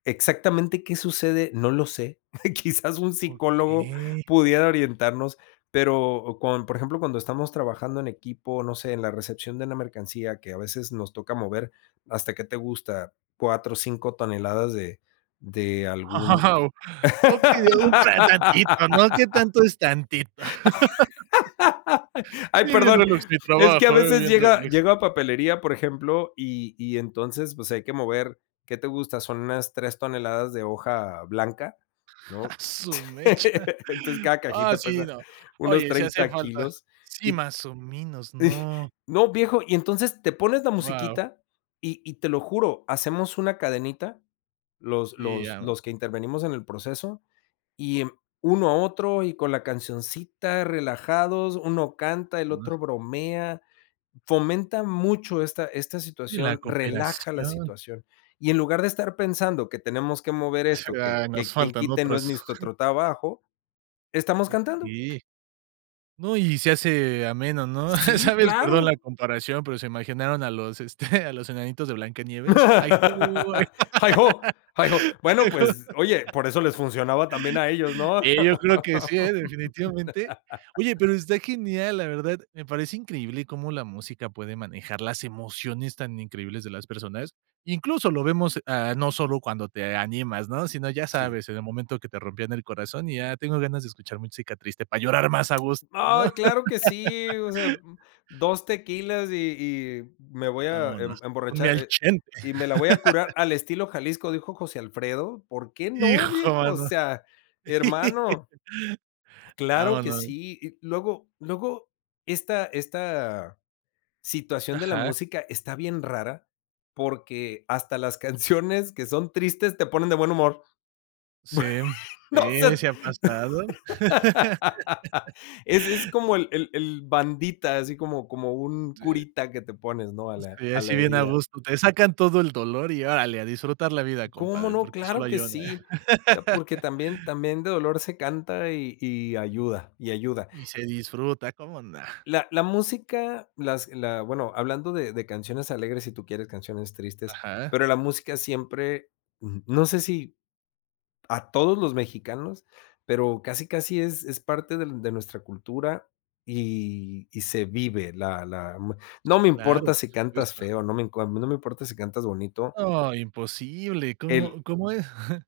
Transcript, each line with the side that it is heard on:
left: Exactamente, ¿qué sucede?, no lo sé. Quizás un psicólogo
right: ¡Okey!
left: pudiera orientarnos, pero con Por ejemplo, cuando estamos trabajando en equipo, no sé, en la recepción de una mercancía que a veces nos toca mover hasta, ¿qué te gusta? 4, 5 toneladas de de algún
right: ¡Wao! Okey, de un tan tantito, ¿no?, qué tanto es tantito.
left: Ay,
right: Sí, bien
left: perdón,
right: relax mi
left: es que a
right: trabajo, ¿eh?,
left: veces
right: bien
left: llega
right: relax.
left: llega papelería, por ejemplo, y y entonces, pues hay que mover, ¿qué te gusta?, son unas 3 toneladas de hoja blanca,
right: ¡A
left: ¿no?,
right: su mecha!
left: entonces, cada
right: Ah,
left: cajita
right: sí,
left: pesa
right: no.
left: unos
right: Oye, si hace
left: 30
right: falta.
left: kilos
right: Sí,
left: y
right: más o menos,
left: y
right: no.
left: No, viejo, y entonces te pones la
right: ¡Guau!
left: musiquita, y y te lo juro, hacemos una cadenita, los
right: Y
left: los
right: ya.
left: los que intervenimos en el proceso y, em, uno a otro y con la cancioncita relajados, uno canta, el otro
right: [unintelligible]
left: bromea, fomenta mucho esta esta
right: Sí, la
left: situación, relaja la
right: cooperación.
left: situación, y en lugar de estar pensando que tenemos que mover
right: Sí,
left: esto, que
right: ah, nos
left: que quien
right: faltan
left: quite no es
right: otras.
left: ni nuestro trabajo, estamos cantando.
right: Okey, no, y se hace ameno, ¿no?,
left: Sí,
right: ¿sabes?, perdón la
left: claro.
right: comparación, pero, se me imaginaron a los, este, a los enanitos de Blancanieves. Ay ho, ay
left: ¡Heigh-ho, heigh-ho! Bueno,
right: ay ho
left: pues, oye, por eso les funcionaba también a ellos, ¿no?
right: eh, yo creo que sí, ¿eh?, definitivamente. Oye, pero está genial, la verdad, me parece increíble cómo la música puede manejar las emociones tan increíbles de las personas. Incluso, lo vemos, ah, no solo cuando te animas, ¿no?, sino, ya
left: Sí.
right: sabes, en el momento que te rompían el corazón, y ya tengo ganas de escuchar música triste para llorar más a gusto, ¿no?
left: ¡Ay, claro que sí! O sea, 2 tequilas y y me voy a em
right: Vámonos, ponme
left: emborrachar,
right: al
left: eh,
right: Chente.
left: y me la voy a curar "al estilo Jalisco", dijo José Alfredo, ¿por qué no,
right: ¡Hijo
left: viejo?, o
right: mano!
left: sea, hermano, claro que
right: Vámonos.
left: sí. Y luego luego esta esta situación de la
right: Ajá.
left: música está bien rara, porque hasta las canciones que son tristes te ponen de buen humor.
right: Sí, mm,
left: No sé,
right: sí, sí ha pasado.
left: ese es como el el el bandita, así como como un
right: Sí.
left: curita que te pones, ¿no?, a la
right: Sí,
left: a la
right: así, bien a
left: herida.
right: gusto, te sacan todo el dolor y órale, a disfrutar la vida,
left: ¿Cómo
right: compadre,
left: no?,
right: porque solo
left: ¡claro
right: hay
left: que
right: una.
left: sí!, ta Porque también también de dolor se canta y y ayuda y ayuda.
right: Y se disfruta, ¿cómo no?
left: La la música, las la, bueno, hablando de de canciones alegres, si tú quieres canciones tristes,
right: Ajá.
left: pero la música siempre Ujú. No sé si, a todos los mexicanos, pero, casi casi, es es parte del de nuestra cultura, y y se vive la la, m No
right: Sí,
left: me
right: claro,
left: importa
right: por
left: si cantas
right: supuesto.
left: feo, no me inco a mí no me importa si cantas bonito
right: ¡No, imposible!
left: El
right: ¿Cómo cómo es?